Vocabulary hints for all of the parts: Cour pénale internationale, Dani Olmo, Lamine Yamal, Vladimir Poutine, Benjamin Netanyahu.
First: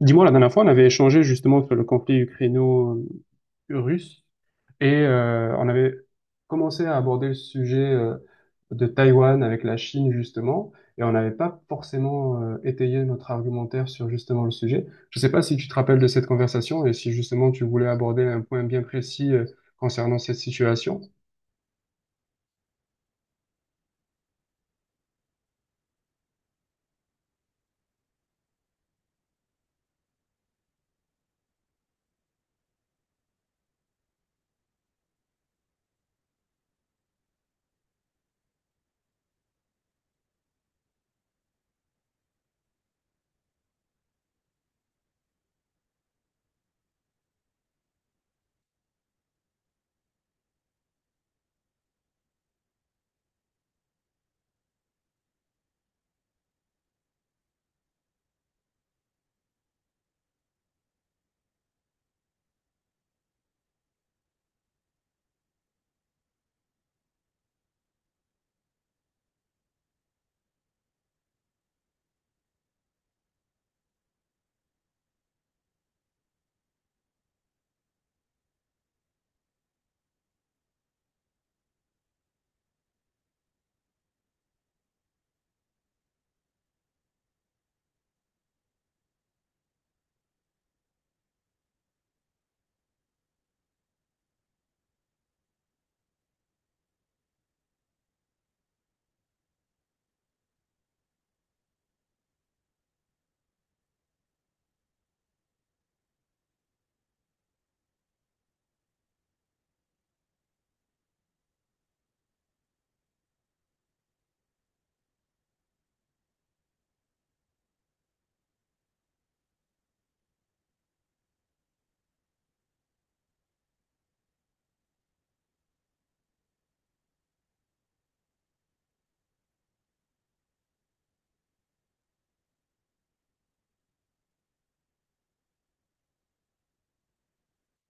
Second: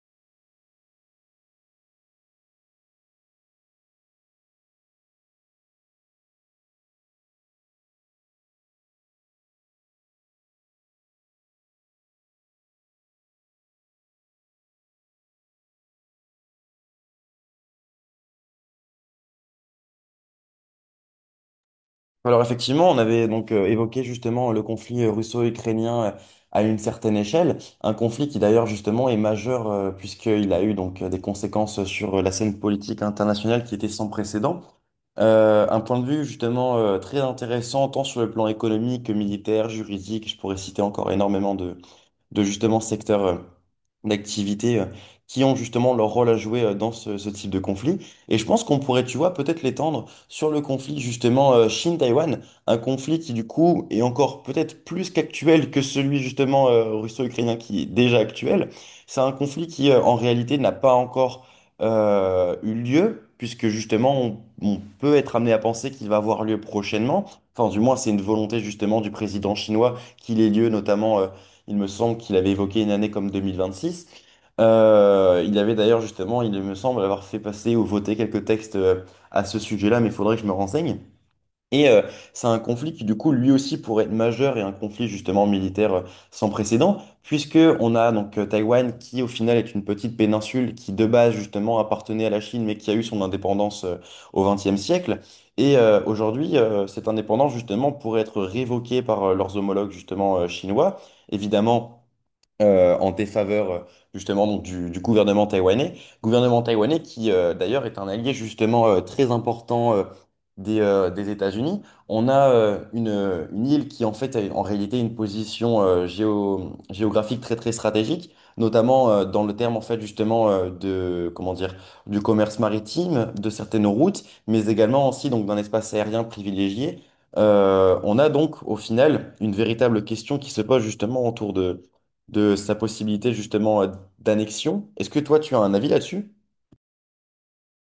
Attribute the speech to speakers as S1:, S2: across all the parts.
S1: Dis-moi, la dernière fois, on avait échangé justement sur le conflit ukraino-russe et on avait commencé à aborder le sujet de Taïwan avec la Chine justement et on n'avait pas forcément étayé notre argumentaire sur justement le sujet. Je ne sais pas si tu te rappelles de cette conversation et si justement tu voulais aborder un point bien précis concernant cette situation.
S2: Alors effectivement, on avait donc évoqué justement le conflit russo-ukrainien à une certaine échelle, un conflit qui d'ailleurs justement est majeur puisqu'il a eu donc des conséquences sur la scène politique internationale qui était sans précédent. Un point de vue justement très intéressant tant sur le plan économique que militaire, juridique, je pourrais citer encore énormément de justement secteurs d'activité qui ont justement leur rôle à jouer dans ce type de conflit. Et je pense qu'on pourrait, tu vois, peut-être l'étendre sur le conflit justement Chine-Taïwan, un conflit qui du coup est encore peut-être plus qu'actuel que celui justement russo-ukrainien qui est déjà actuel. C'est un conflit qui en réalité n'a pas encore eu lieu, puisque justement on peut être amené à penser qu'il va avoir lieu prochainement. Enfin, du moins, c'est une volonté justement du président chinois qu'il ait lieu notamment il me semble qu'il avait évoqué une année comme 2026. Il avait d'ailleurs justement, il me semble, avoir fait passer ou voter quelques textes à ce sujet-là, mais il faudrait que je me renseigne. Et euh, c'est un conflit qui, du coup, lui aussi pourrait être majeur et un conflit justement militaire sans précédent, puisque on a donc Taïwan qui, au final, est une petite péninsule qui, de base, justement, appartenait à la Chine, mais qui a eu son indépendance au XXe siècle. Et aujourd'hui, cette indépendance, justement, pourrait être révoquée par leurs homologues, justement, chinois. Évidemment en défaveur justement donc, du gouvernement taïwanais. Gouvernement taïwanais qui d'ailleurs est un allié justement très important des États-Unis. On a une île qui en fait a en réalité une position géographique très très stratégique, notamment dans le terme en fait justement de comment dire du commerce maritime, de certaines routes, mais également aussi donc d'un espace aérien privilégié. On a donc au final une véritable question qui se pose justement autour de sa possibilité justement d'annexion. Est-ce que toi, tu as un avis là-dessus?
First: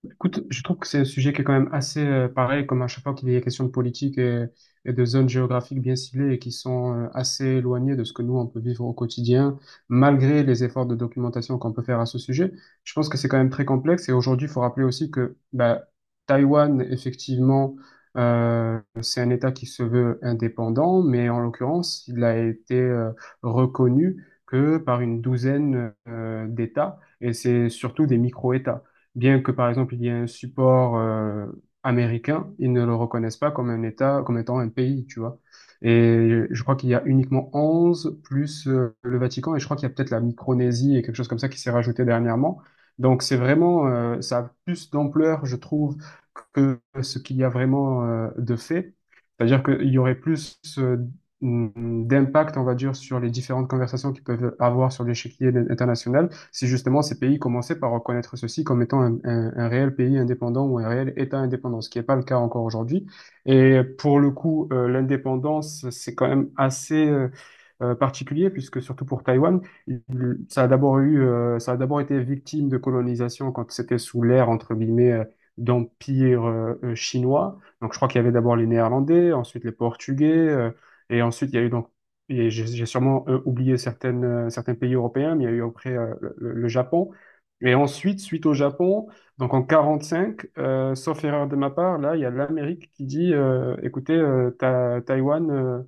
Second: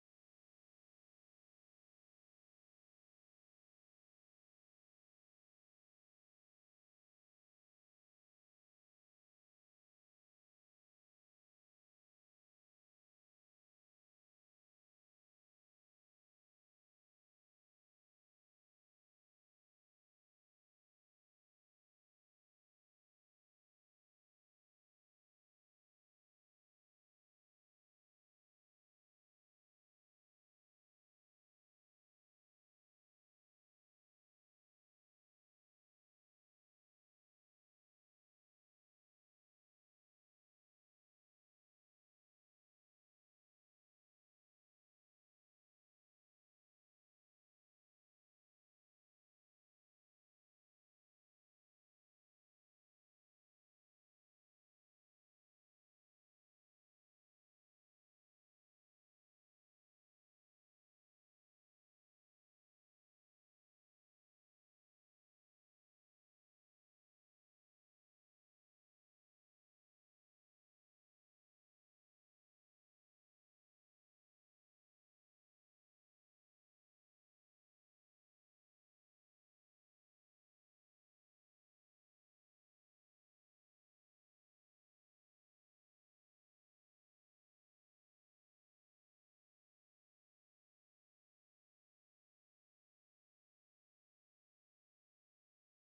S1: Écoute, je trouve que c'est un sujet qui est quand même assez pareil, comme à chaque fois qu'il y a question de politique et de zones géographiques bien ciblées et qui sont assez éloignées de ce que nous, on peut vivre au quotidien, malgré les efforts de documentation qu'on peut faire à ce sujet. Je pense que c'est quand même très complexe et aujourd'hui, il faut rappeler aussi que bah, Taïwan, effectivement, c'est un État qui se veut indépendant, mais en l'occurrence, il a été reconnu que par une douzaine d'États et c'est surtout des micro-États. Bien que, par exemple, il y ait un support américain, ils ne le reconnaissent pas comme un État, comme étant un pays, tu vois. Et je crois qu'il y a uniquement 11 plus le Vatican, et je crois qu'il y a peut-être la Micronésie et quelque chose comme ça qui s'est rajouté dernièrement. Donc c'est vraiment, ça a plus d'ampleur, je trouve, que ce qu'il y a vraiment de fait. C'est-à-dire qu'il y aurait plus d'impact, on va dire, sur les différentes conversations qu'ils peuvent avoir sur l'échiquier international si justement ces pays commençaient par reconnaître ceci comme étant un réel pays indépendant ou un réel État indépendant, ce qui n'est pas le cas encore aujourd'hui. Et pour le coup, l'indépendance, c'est quand même assez particulier, puisque surtout pour Taïwan, il- ça a d'abord ça a d'abord été victime de colonisation quand c'était sous l'ère, entre guillemets, d'empire chinois. Donc je crois qu'il y avait d'abord les Néerlandais, ensuite les Portugais, et ensuite il y a eu donc et j'ai sûrement oublié certains pays européens, mais il y a eu après le Japon. Et ensuite, suite au Japon, donc en 45, sauf erreur de ma part, là, il y a l'Amérique qui dit, écoutez, Taïwan, euh,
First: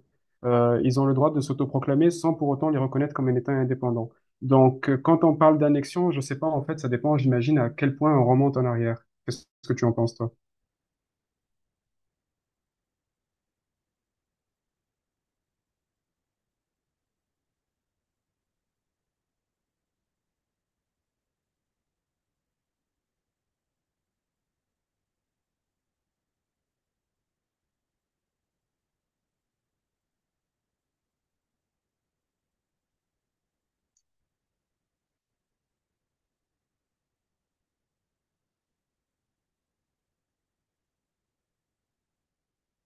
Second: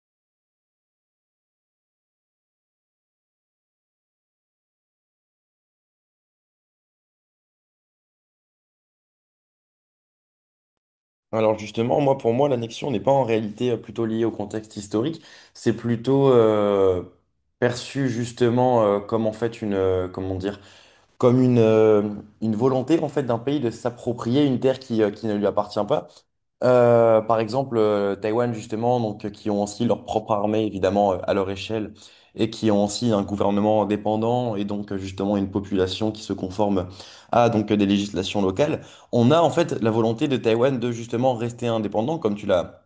S1: euh, ils ont le droit de s'autoproclamer sans pour autant les reconnaître comme un État indépendant. Donc, quand on parle d'annexion, je sais pas, en fait, ça dépend, j'imagine, à quel point on remonte en arrière. Qu'est-ce que tu en penses, toi?
S2: Alors justement, moi pour moi, l'annexion n'est pas en réalité plutôt liée au contexte historique, c'est plutôt perçu justement comme en fait une, comme une volonté en fait d'un pays de s'approprier une terre qui ne lui appartient pas. Par exemple, Taïwan, justement, donc, qui ont aussi leur propre armée, évidemment, à leur échelle, et qui ont aussi un gouvernement indépendant, et donc, justement, une population qui se conforme à donc, des législations locales. On a, en fait, la volonté de Taïwan de, justement, rester indépendant, comme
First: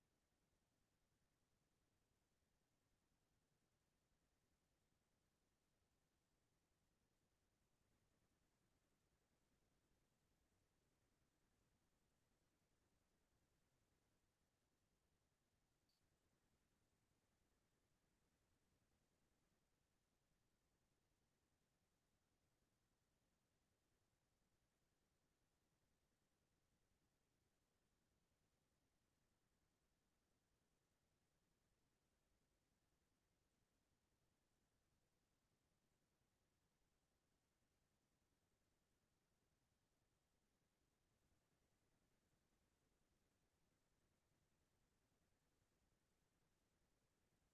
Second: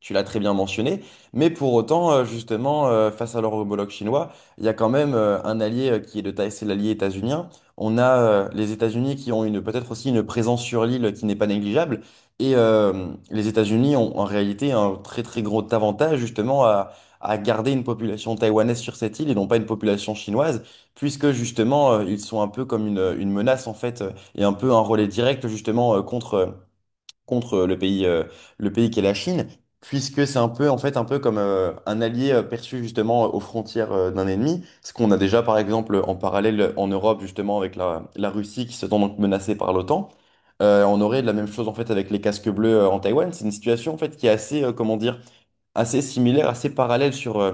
S2: tu l'as très bien mentionné, mais pour autant, justement, face à leur homologue chinois, il y a quand même un allié qui est de taille, c'est l'allié états-unien. On a les États-Unis qui ont une peut-être aussi une présence sur l'île qui n'est pas négligeable, et les États-Unis ont en réalité un très très gros avantage justement à garder une population taïwanaise sur cette île et non pas une population chinoise, puisque justement ils sont un peu comme une menace en fait et un peu un relais direct justement contre contre le pays, le pays qu'est la Chine, puisque c'est un peu, en fait, un peu comme un allié perçu justement aux frontières d'un ennemi. Ce qu'on a déjà, par exemple, en parallèle en Europe, justement, avec la Russie qui se sent donc menacée par l'OTAN. On aurait la même chose, en fait, avec les casques bleus en Taïwan. C'est une situation, en fait, qui est assez, assez similaires, assez parallèles sur,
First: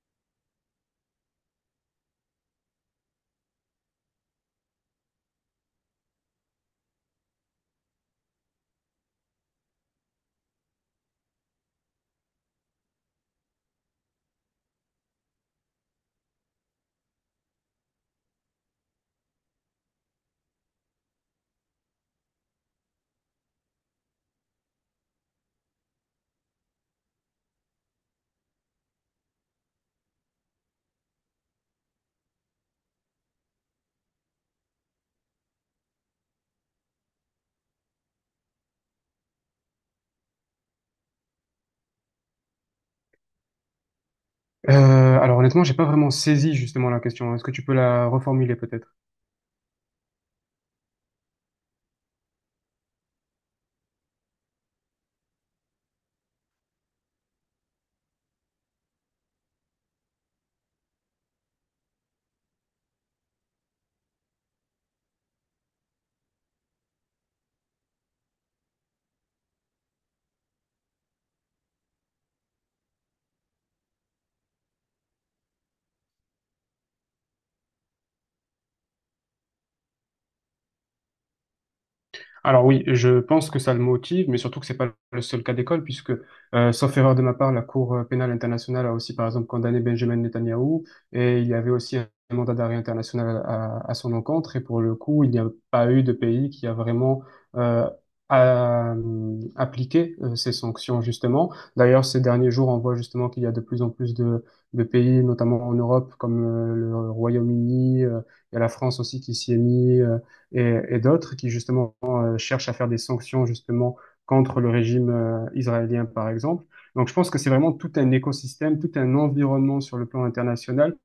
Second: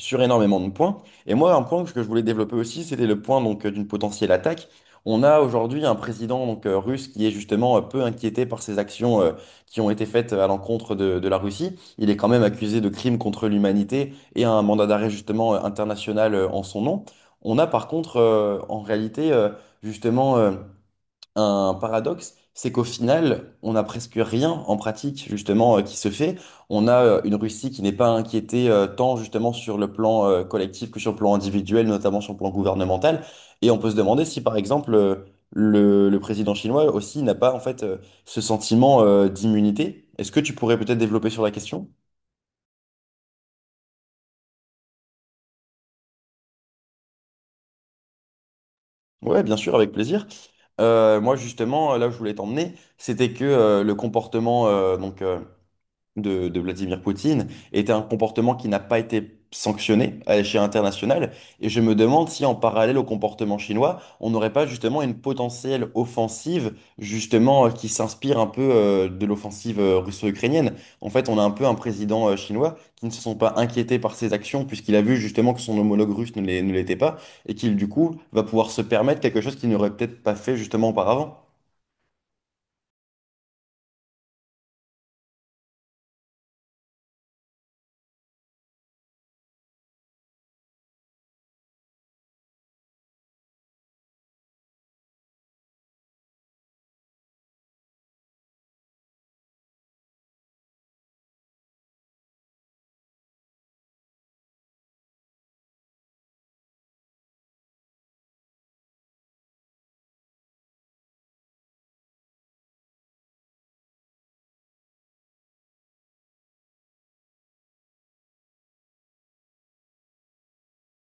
S2: sur énormément de points. Et moi, un point que je voulais développer aussi, c'était le point donc d'une potentielle attaque. On a aujourd'hui un président donc, russe qui est justement peu inquiété par ces actions qui ont été faites à l'encontre de la Russie. Il est quand même accusé de crimes contre l'humanité et a un mandat d'arrêt justement international en son nom. On a par contre en réalité justement un paradoxe, c'est qu'au final, on n'a presque rien en pratique justement qui se fait. On a une Russie qui n'est pas inquiétée tant justement sur le plan collectif que sur le plan individuel, notamment sur le plan gouvernemental. Et on peut se demander si par exemple le président chinois aussi n'a pas en fait ce sentiment d'immunité. Est-ce que tu pourrais peut-être développer sur la question?
S1: Euh, alors honnêtement, j'ai pas vraiment saisi justement la question. Est-ce que tu peux la reformuler peut-être?
S2: Ouais, bien sûr, avec plaisir. Moi justement, là où je voulais t'emmener, c'était que le comportement de Vladimir Poutine était un comportement qui n'a pas été sanctionné à l'échelle internationale. Et je me demande si en parallèle au comportement chinois, on n'aurait pas justement une potentielle offensive justement qui s'inspire un peu de l'offensive russo-ukrainienne. En fait, on a un peu un président chinois qui ne se sont pas inquiétés par ses actions puisqu'il a vu justement que son homologue russe ne l'était pas et qu'il du coup va pouvoir se permettre quelque chose qu'il n'aurait peut-être pas fait justement auparavant.
S1: Alors oui, je pense que ça le motive, mais surtout que c'est pas le seul cas d'école, puisque, sauf erreur de ma part, la Cour pénale internationale a aussi, par exemple, condamné Benjamin Netanyahou, et il y avait aussi un mandat d'arrêt international à son encontre, et pour le coup, il n'y a pas eu de pays qui a vraiment euh, appliqué ces sanctions, justement. D'ailleurs, ces derniers jours, on voit justement qu'il y a de plus en plus de pays, notamment en Europe, comme le Royaume-Uni, il y a la France aussi qui s'y est mis. Et d'autres qui justement cherche à faire des sanctions justement contre le régime israélien, par exemple. Donc je pense que c'est vraiment tout un écosystème, tout un environnement sur le plan international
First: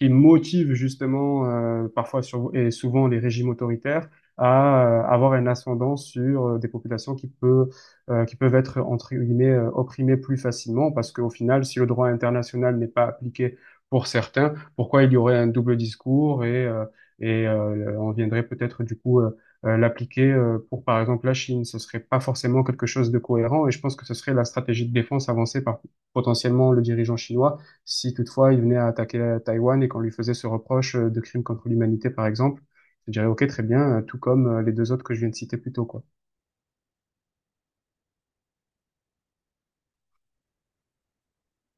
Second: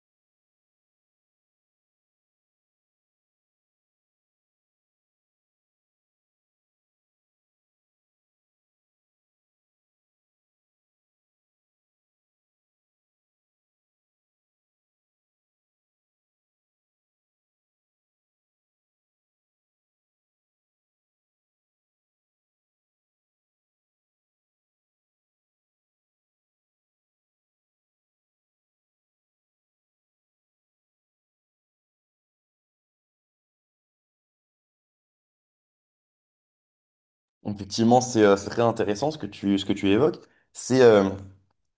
S1: qui motive justement parfois sur, et souvent les régimes autoritaires à avoir un ascendant sur des populations qui peuvent être entre guillemets opprimées plus facilement parce qu'au final, si le droit international n'est pas appliqué pour certains, pourquoi il y aurait un double discours on viendrait peut-être du coup l'appliquer pour par exemple la Chine, ce serait pas forcément quelque chose de cohérent et je pense que ce serait la stratégie de défense avancée par potentiellement le dirigeant chinois si toutefois il venait à attaquer Taïwan et qu'on lui faisait ce reproche de crime contre l'humanité, par exemple, je dirais, OK, très bien, tout comme les deux autres que je viens de citer plus tôt, quoi.
S2: Effectivement, c'est très intéressant ce que ce que tu évoques. C'est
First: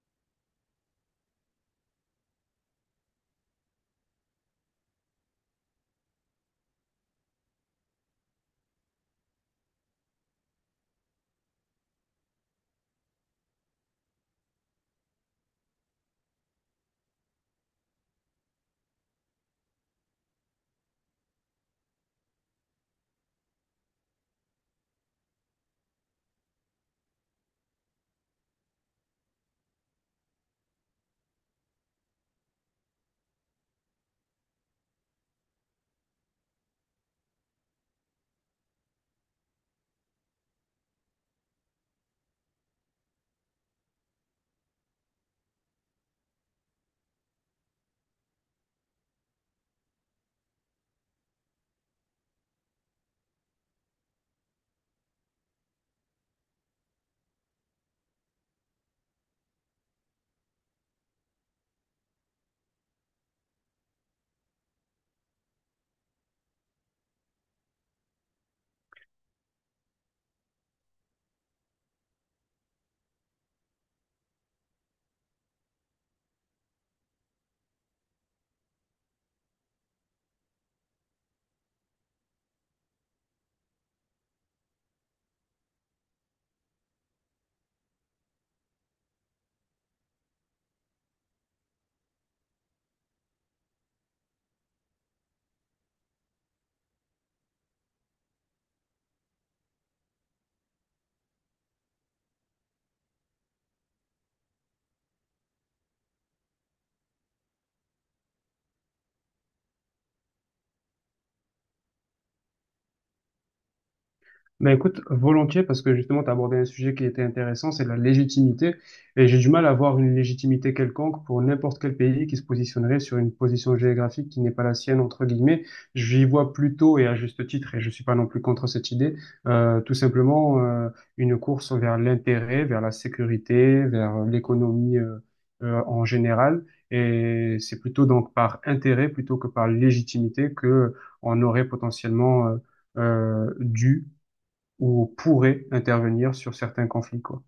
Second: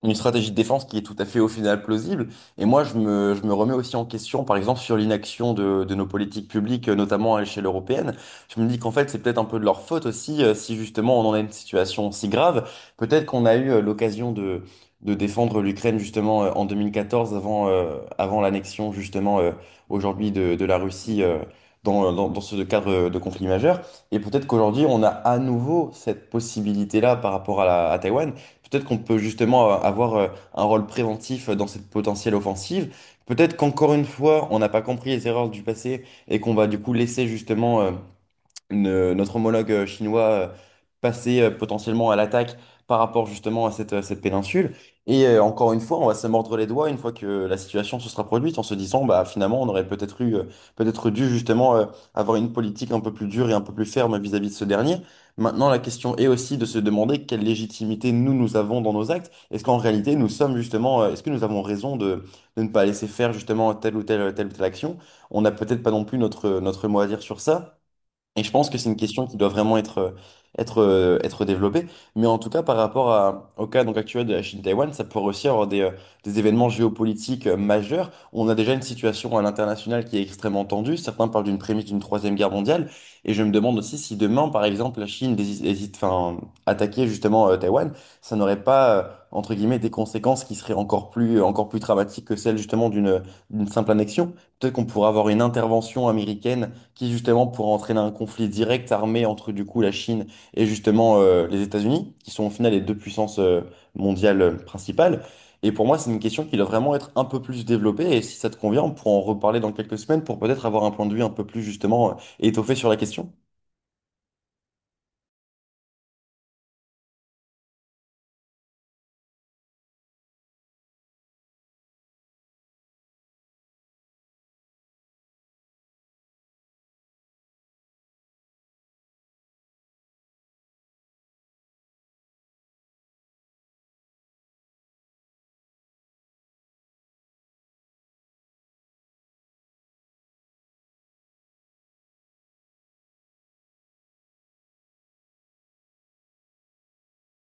S2: Une stratégie de défense qui est tout à fait au final plausible. Et moi, je me remets aussi en question, par exemple, sur l'inaction de nos politiques publiques, notamment à l'échelle européenne. Je me dis qu'en fait, c'est peut-être un peu de leur faute aussi, si justement on en a une situation si grave. Peut-être qu'on a eu l'occasion de défendre l'Ukraine justement en 2014, avant, avant l'annexion justement aujourd'hui de la Russie. Dans ce cadre de conflit majeur. Et peut-être qu'aujourd'hui, on a à nouveau cette possibilité-là par rapport à à Taïwan. Peut-être qu'on peut justement avoir un rôle préventif dans cette potentielle offensive. Peut-être qu'encore une fois, on n'a pas compris les erreurs du passé et qu'on va du coup laisser justement notre homologue chinois passer potentiellement à l'attaque par rapport justement à à cette péninsule. Encore une fois, on va se mordre les doigts une fois que la situation se sera produite en se disant, bah finalement, on aurait peut-être eu, peut-être dû justement avoir une politique un peu plus dure et un peu plus ferme vis-à-vis de ce dernier. Maintenant, la question est aussi de se demander quelle légitimité nous avons dans nos actes. Est-ce qu'en réalité, nous sommes justement, est-ce que nous avons raison de ne pas laisser faire justement telle ou telle action? On n'a peut-être pas non plus notre mot à dire sur ça. Et je pense que c'est une question qui doit vraiment être développée. Mais en tout cas, par rapport au cas donc, actuel de la Chine-Taïwan, ça pourrait aussi avoir des événements géopolitiques majeurs. On a déjà une situation à l'international qui est extrêmement tendue. Certains parlent d'une prémisse d'une troisième guerre mondiale. Et je me demande aussi si demain, par exemple, la Chine hésite, enfin, attaquer justement Taïwan, ça n'aurait pas, entre guillemets, des conséquences qui seraient encore plus dramatiques que celles justement d'une d'une simple annexion. Peut-être qu'on pourrait avoir une intervention américaine qui justement pourrait entraîner un conflit direct armé entre du coup la Chine et justement les États-Unis, qui sont au final les deux puissances mondiales principales. Et pour moi, c'est une question qui doit vraiment être un peu plus développée. Et si ça te convient, on pourra en reparler dans quelques semaines pour peut-être avoir un point de vue un peu plus justement étoffé sur la question.
S1: Ben écoute, volontiers, parce que justement, tu as abordé un sujet qui était intéressant, c'est la légitimité. Et j'ai du mal à voir une légitimité quelconque pour n'importe quel pays qui se positionnerait sur une position géographique qui n'est pas la sienne, entre guillemets. J'y vois plutôt, et à juste titre, et je suis pas non plus contre cette idée, tout simplement une course vers l'intérêt, vers la sécurité, vers l'économie en général. Et c'est plutôt donc par intérêt plutôt que par légitimité que on aurait potentiellement... dû ou pourrait intervenir sur certains conflits, quoi.